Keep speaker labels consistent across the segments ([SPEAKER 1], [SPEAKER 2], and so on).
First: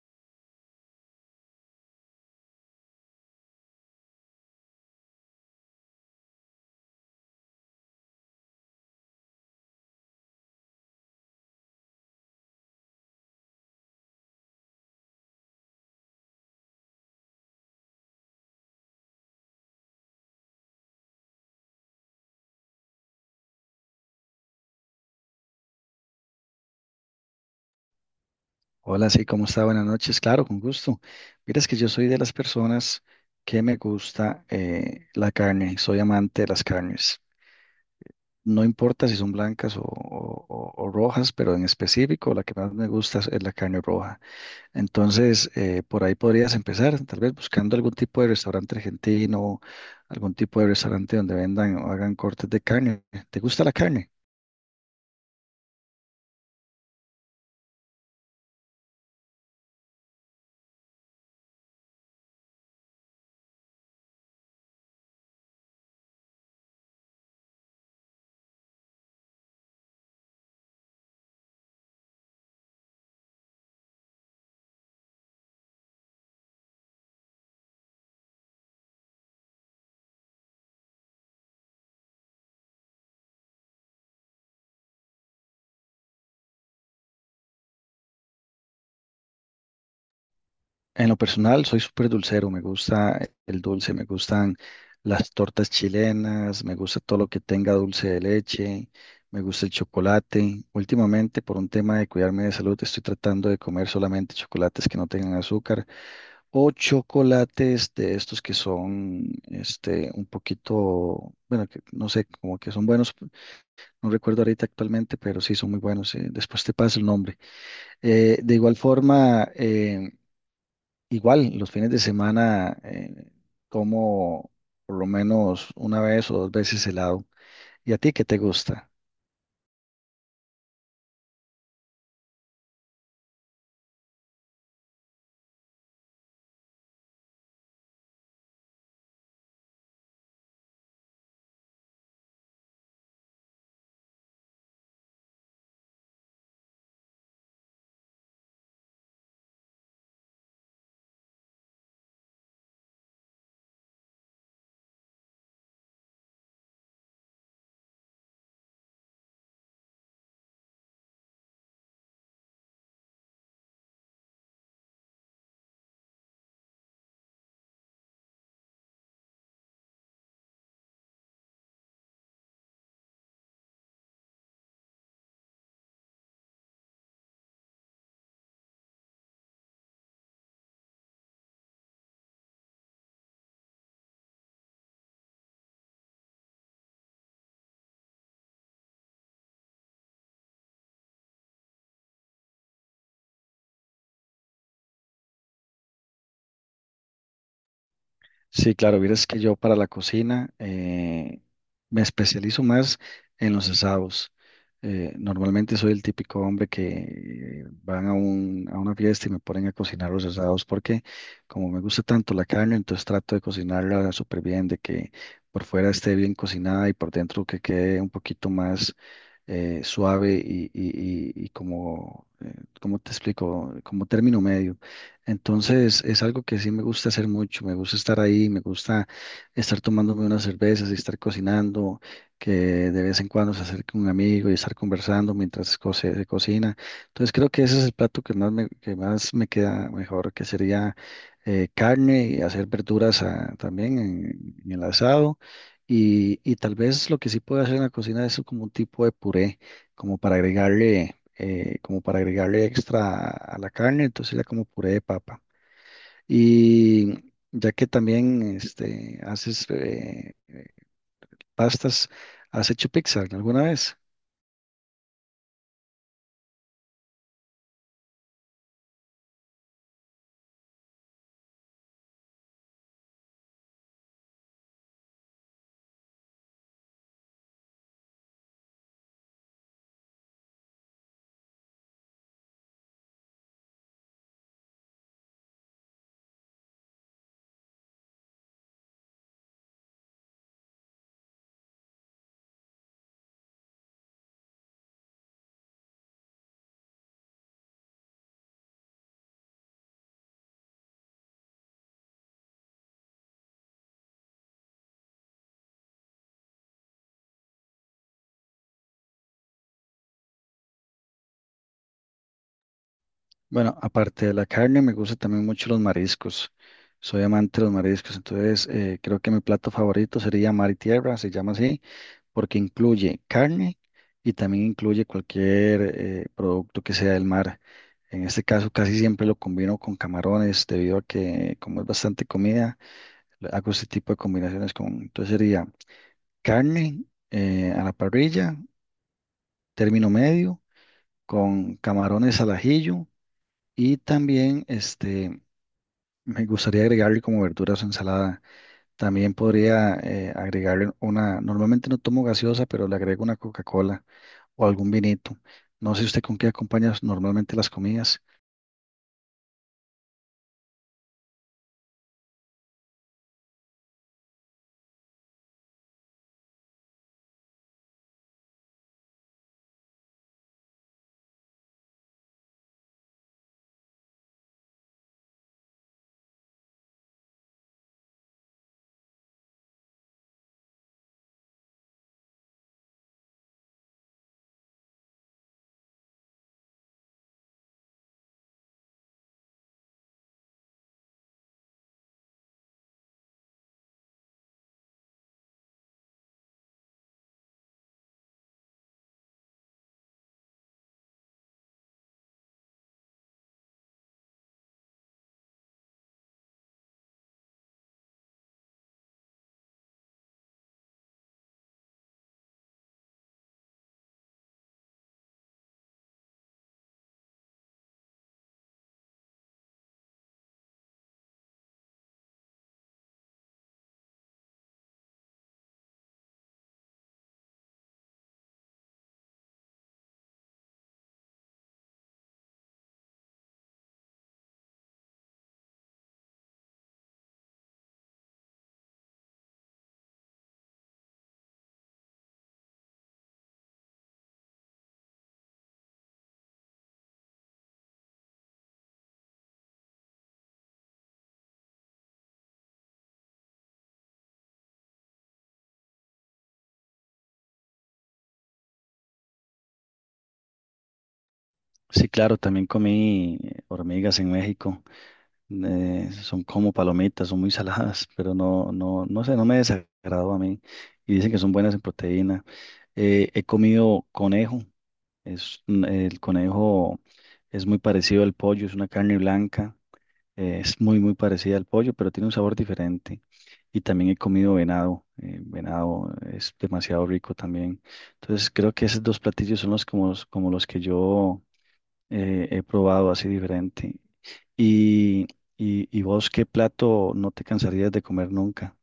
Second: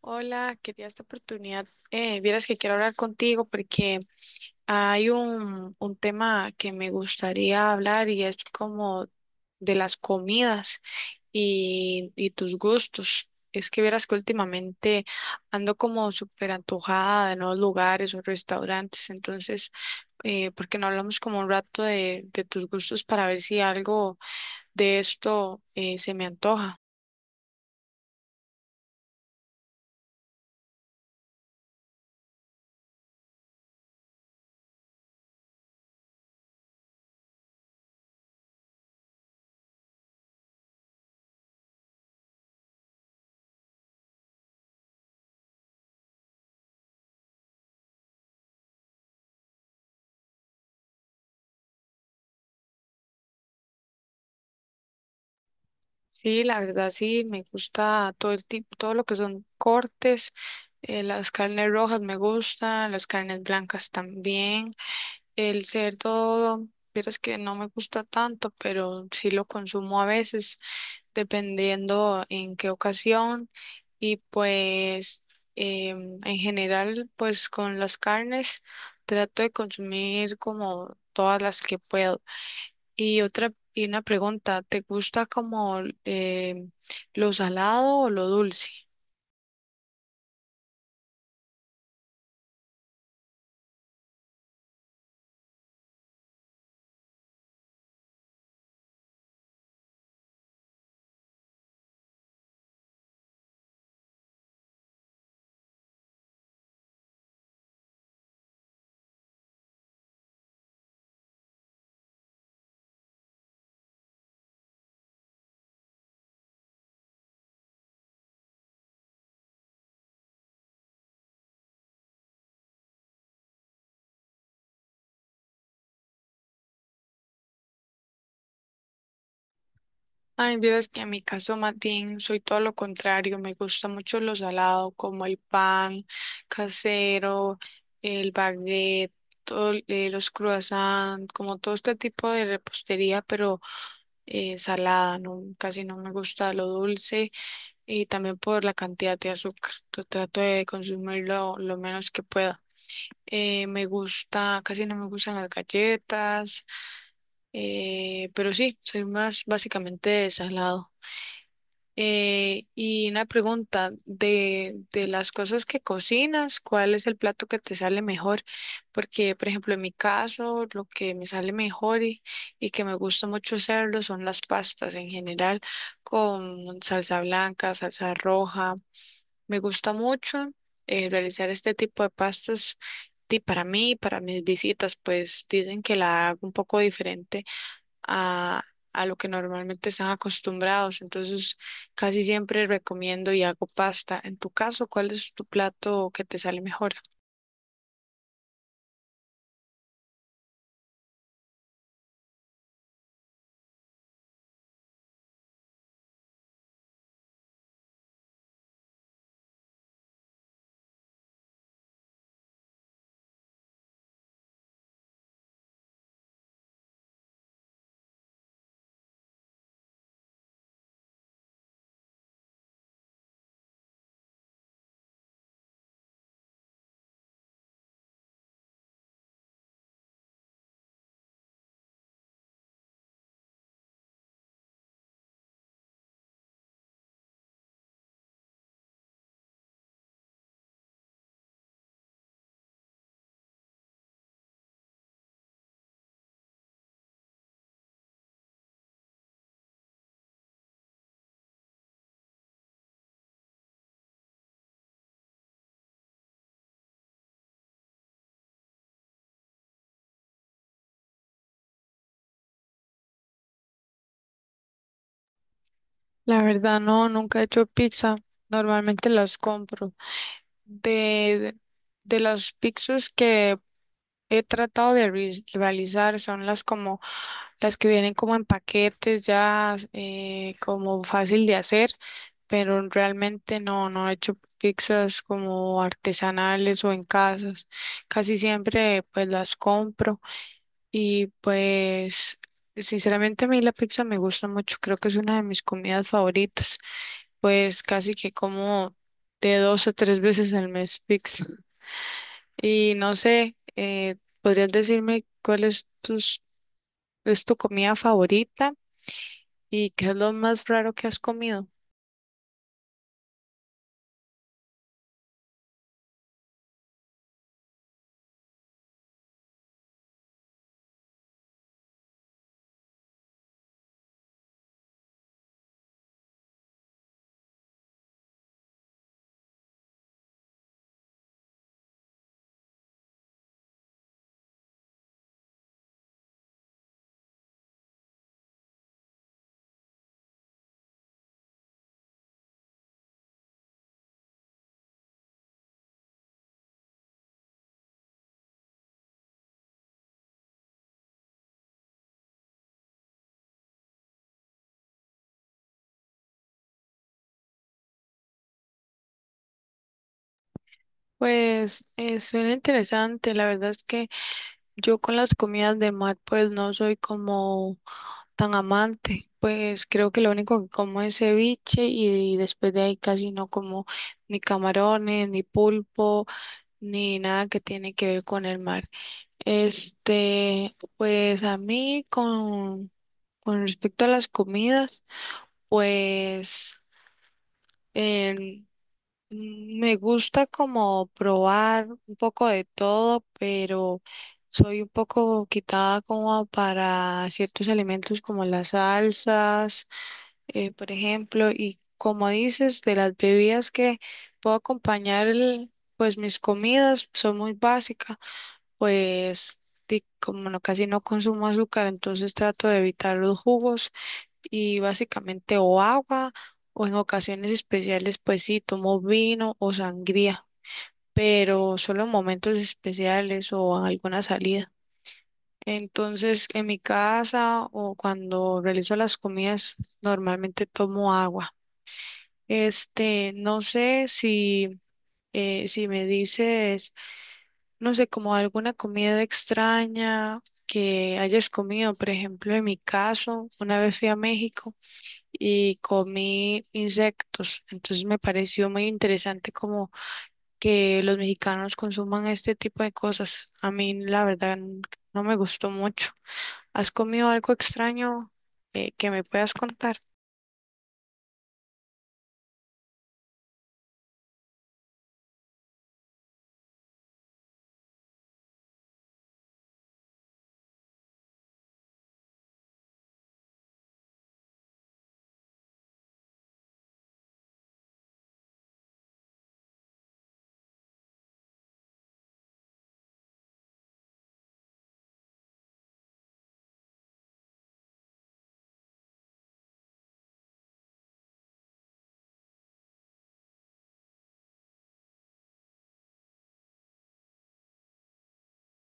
[SPEAKER 1] Hola, quería esta oportunidad. Vieras que quiero hablar contigo porque hay un tema que me gustaría hablar y es como de las comidas y tus gustos. Es que vieras que últimamente ando como súper antojada de nuevos lugares o restaurantes, entonces, ¿por qué no hablamos como un rato de tus gustos para ver si algo de esto se me antoja?
[SPEAKER 2] Hola, sí, ¿cómo está? Buenas noches. Claro, con gusto. Mira, es que yo soy de las personas que me gusta la carne, soy amante de las carnes. No importa si son blancas o rojas, pero en específico la que más me gusta es la carne roja. Entonces, por ahí podrías empezar, tal vez buscando algún tipo de restaurante argentino, algún tipo de restaurante donde vendan o hagan cortes de carne. ¿Te gusta la carne?
[SPEAKER 1] Sí, la verdad sí, me gusta todo el tipo, todo lo que son cortes, las carnes rojas me gustan, las carnes blancas también, el cerdo, vieras que no me gusta tanto, pero sí lo consumo a veces, dependiendo en qué ocasión y pues en general, pues con las carnes trato de consumir como todas las que puedo. Y otra, y una pregunta, ¿te gusta como eh, lo salado o lo dulce?
[SPEAKER 2] En lo personal, soy súper dulcero, me gusta el dulce, me gustan las tortas chilenas, me gusta todo lo que tenga dulce de leche, me gusta el chocolate. Últimamente, por un tema de cuidarme de salud, estoy tratando de comer solamente chocolates que no tengan azúcar o chocolates de estos que son, este, un poquito, bueno, que no sé, como que son buenos, no recuerdo ahorita actualmente, pero sí son muy buenos. Después te paso el nombre. De igual forma, igual, los fines de semana como por lo menos una vez o dos veces helado. ¿Y a ti qué te gusta?
[SPEAKER 1] Ay, vieras que en mi caso, Matín, soy todo lo contrario, me gusta mucho lo salado, como el pan casero, el baguette, todo, los croissants, como todo este tipo de repostería, pero salada, no, casi no me gusta lo dulce y también por la cantidad de azúcar, yo trato de consumirlo lo menos que pueda. Me gusta, casi no me gustan las galletas, pero sí, soy más básicamente de salado. Y una pregunta, de las cosas que cocinas, ¿cuál es el plato que te sale mejor? Porque, por ejemplo, en mi caso, lo que me sale mejor y que me gusta mucho hacerlo son las pastas en general, con salsa blanca, salsa roja. Me gusta mucho realizar este tipo de pastas y para mí y para mis visitas, pues dicen que la hago un poco diferente a, a lo que normalmente están acostumbrados. Entonces, casi siempre recomiendo y hago pasta. En tu caso, ¿cuál es tu plato que te sale mejor?
[SPEAKER 2] Sí, claro, vieras que yo para la cocina me especializo más en los asados. Normalmente soy el típico hombre que van a una fiesta y me ponen a cocinar los asados porque como me gusta tanto la carne, entonces trato de cocinarla súper bien, de que por fuera esté bien cocinada y por dentro que quede un poquito más suave y como, ¿cómo te explico? Como término medio. Entonces es algo que sí me gusta hacer mucho, me gusta estar ahí, me gusta estar tomándome unas cervezas y estar cocinando, que de vez en cuando se acerque un amigo y estar conversando mientras se cocina. Entonces creo que ese es el plato que más me queda mejor, que sería carne y hacer verduras ah, también en el asado. Y tal vez lo que sí puedo hacer en la cocina es como un tipo de puré, como para agregarle como para agregarle extra a la carne, entonces la como puré de papa. Y ya que también este, haces pastas, ¿has hecho pizza alguna vez?
[SPEAKER 1] La verdad, no, nunca he hecho pizza. Normalmente las compro. De, de las pizzas que he tratado de re- realizar son las como las que vienen como en paquetes ya, como fácil de hacer, pero realmente no, no he hecho pizzas como artesanales o en casas. Casi siempre pues las compro y pues sinceramente a mí la pizza me gusta mucho, creo que es una de mis comidas favoritas, pues casi que como de dos a tres veces al mes pizza. Y no sé, ¿podrías decirme cuál es es tu comida favorita? ¿Y qué es lo más raro que has comido?
[SPEAKER 2] Bueno, aparte de la carne, me gustan también mucho los mariscos. Soy amante de los mariscos, entonces creo que mi plato favorito sería mar y tierra, se llama así. Porque incluye carne y también incluye cualquier producto que sea del mar. En este caso casi siempre lo combino con camarones debido a que como es bastante comida, le hago este tipo de combinaciones con, entonces sería carne a la parrilla, término medio, con camarones al ajillo y también este, me gustaría agregarle como verduras o ensalada. También podría agregarle una, normalmente no tomo gaseosa, pero le agrego una Coca-Cola o algún vinito. No sé usted con qué acompaña normalmente las comidas.
[SPEAKER 1] Pues suena interesante. La verdad es que yo con las comidas de mar pues no soy como tan amante. Pues creo que lo único que como es ceviche y, después de ahí casi no como ni camarones, ni pulpo, ni nada que tiene que ver con el mar. Este, pues a mí con respecto a las comidas, pues... Mm, me gusta como probar un poco de todo, pero soy un poco quitada como para ciertos alimentos como las salsas, por ejemplo, y como dices, de las bebidas que puedo acompañar pues mis comidas son muy básicas, pues como no, casi no consumo azúcar, entonces trato de evitar los jugos y básicamente o agua o en ocasiones especiales pues sí tomo vino o sangría, pero solo en momentos especiales o en alguna salida. Entonces en mi casa o cuando realizo las comidas normalmente tomo agua. Este, no sé si si me dices, no sé, como alguna comida extraña que hayas comido, por ejemplo, en mi caso, una vez fui a México y comí insectos. Entonces me pareció muy interesante como que los mexicanos consuman este tipo de cosas. A mí la verdad no me gustó mucho. ¿Has comido algo extraño que me puedas contar?
[SPEAKER 2] Sí, claro, también comí hormigas en México. Son como palomitas, son muy saladas, pero no, no, no sé, no me desagradó a mí. Y dicen que son buenas en proteína. He comido conejo. Es, el conejo es muy parecido al pollo, es una carne blanca. Es muy, muy parecida al pollo, pero tiene un sabor diferente. Y también he comido venado. Venado es demasiado rico también. Entonces creo que esos dos platillos son los como, los- como los que yo he probado así diferente. Y, y vos, ¿qué plato no te cansarías de comer nunca?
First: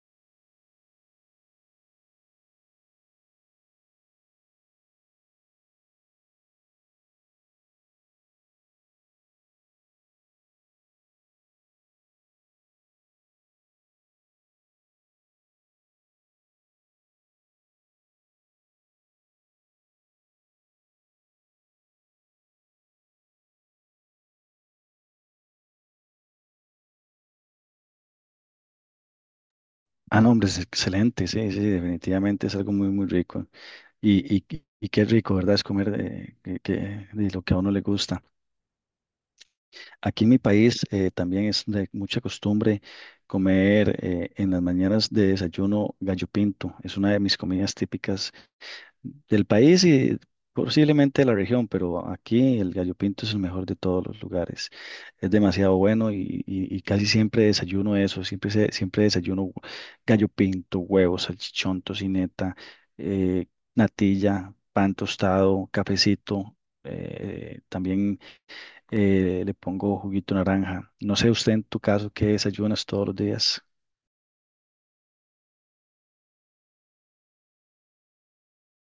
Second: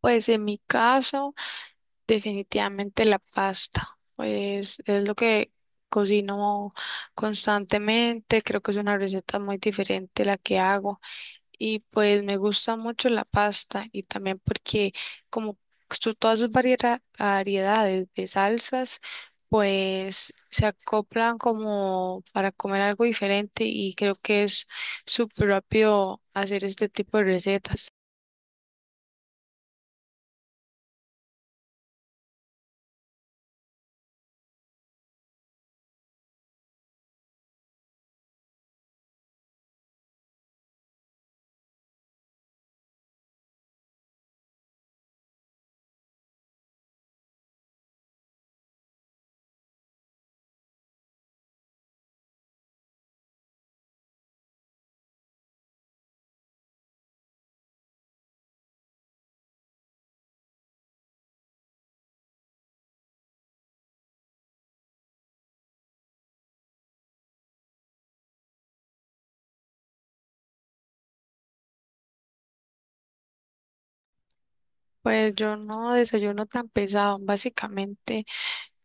[SPEAKER 1] Pues en mi caso, definitivamente la pasta. Pues es lo que cocino constantemente. Creo que es una receta muy diferente la que hago. Y pues me gusta mucho la pasta y también porque como todas sus variedades de salsas, pues se acoplan como para comer algo diferente y creo que es súper rápido hacer este tipo de recetas.
[SPEAKER 2] Ah, no, hombre, es excelente, sí, sí, definitivamente es algo muy, muy rico. Y, y, y qué rico, ¿verdad? Es comer de lo que a uno le gusta. Aquí en mi país también es de mucha costumbre comer en las mañanas de desayuno gallo pinto. Es una de mis comidas típicas del país y posiblemente de la región, pero aquí el gallo pinto es el mejor de todos los lugares. Es demasiado bueno y casi siempre desayuno eso, siempre, siempre desayuno gallo pinto, huevos, salchichón, tocineta, eh, natilla, pan tostado, cafecito. También le pongo juguito de naranja. No sé usted en tu caso qué desayunas todos los días.
[SPEAKER 1] Pues yo no desayuno tan pesado, básicamente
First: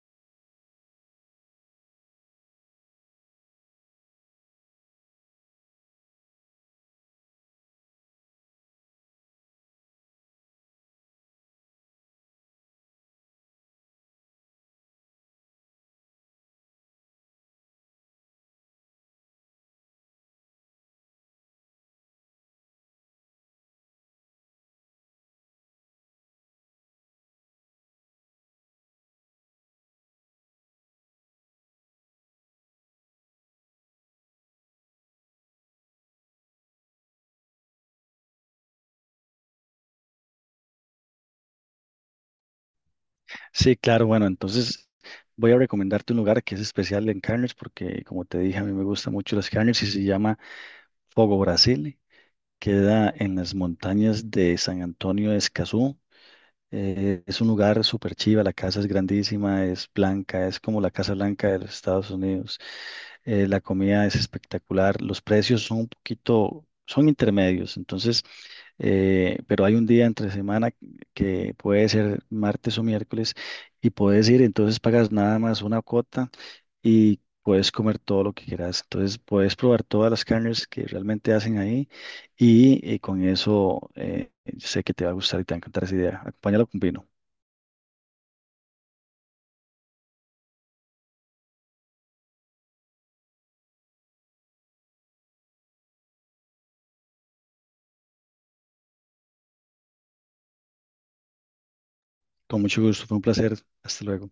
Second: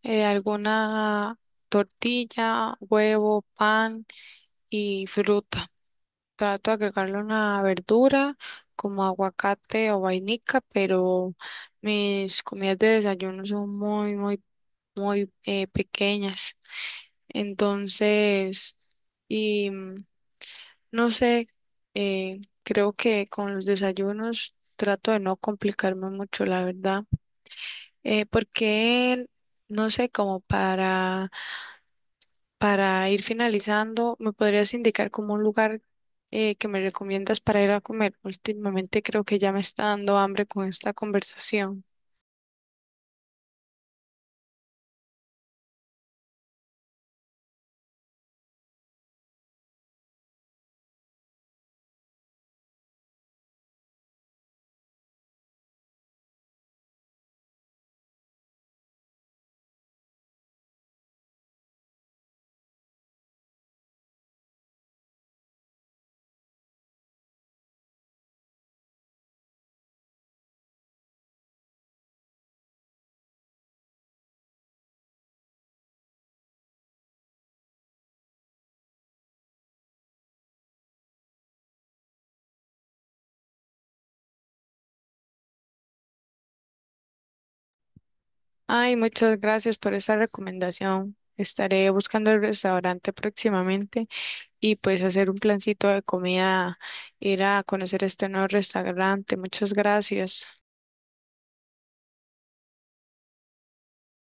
[SPEAKER 1] alguna tortilla, huevo, pan y fruta. Trato de agregarle una verdura como aguacate o vainica, pero mis comidas de desayuno son muy, muy, muy pequeñas. Entonces, y no sé, creo que con los desayunos trato de no complicarme mucho, la verdad, porque no sé, como para ir finalizando, ¿me podrías indicar como un lugar que me recomiendas para ir a comer? Últimamente creo que ya me está dando hambre con esta conversación.
[SPEAKER 2] Sí, claro, bueno, entonces voy a recomendarte un lugar que es especial en carnes porque como te dije, a mí me gustan mucho las carnes y se llama Fogo Brasil. Queda en las montañas de San Antonio de Escazú. Es un lugar súper chiva, la casa es grandísima, es blanca, es como la Casa Blanca de los Estados Unidos. La comida es espectacular, los precios son un poquito, son intermedios, entonces, pero hay un día entre semana que puede ser martes o miércoles y puedes ir, entonces pagas nada más una cuota y puedes comer todo lo que quieras. Entonces puedes probar todas las carnes que realmente hacen ahí y con eso sé que te va a gustar y te va a encantar esa idea. Acompáñalo con vino.
[SPEAKER 1] Ay, muchas gracias por esa recomendación. Estaré buscando el restaurante próximamente y pues hacer un plancito de comida, ir a conocer este nuevo restaurante. Muchas gracias.
[SPEAKER 2] Con mucho gusto, fue un placer. Hasta luego.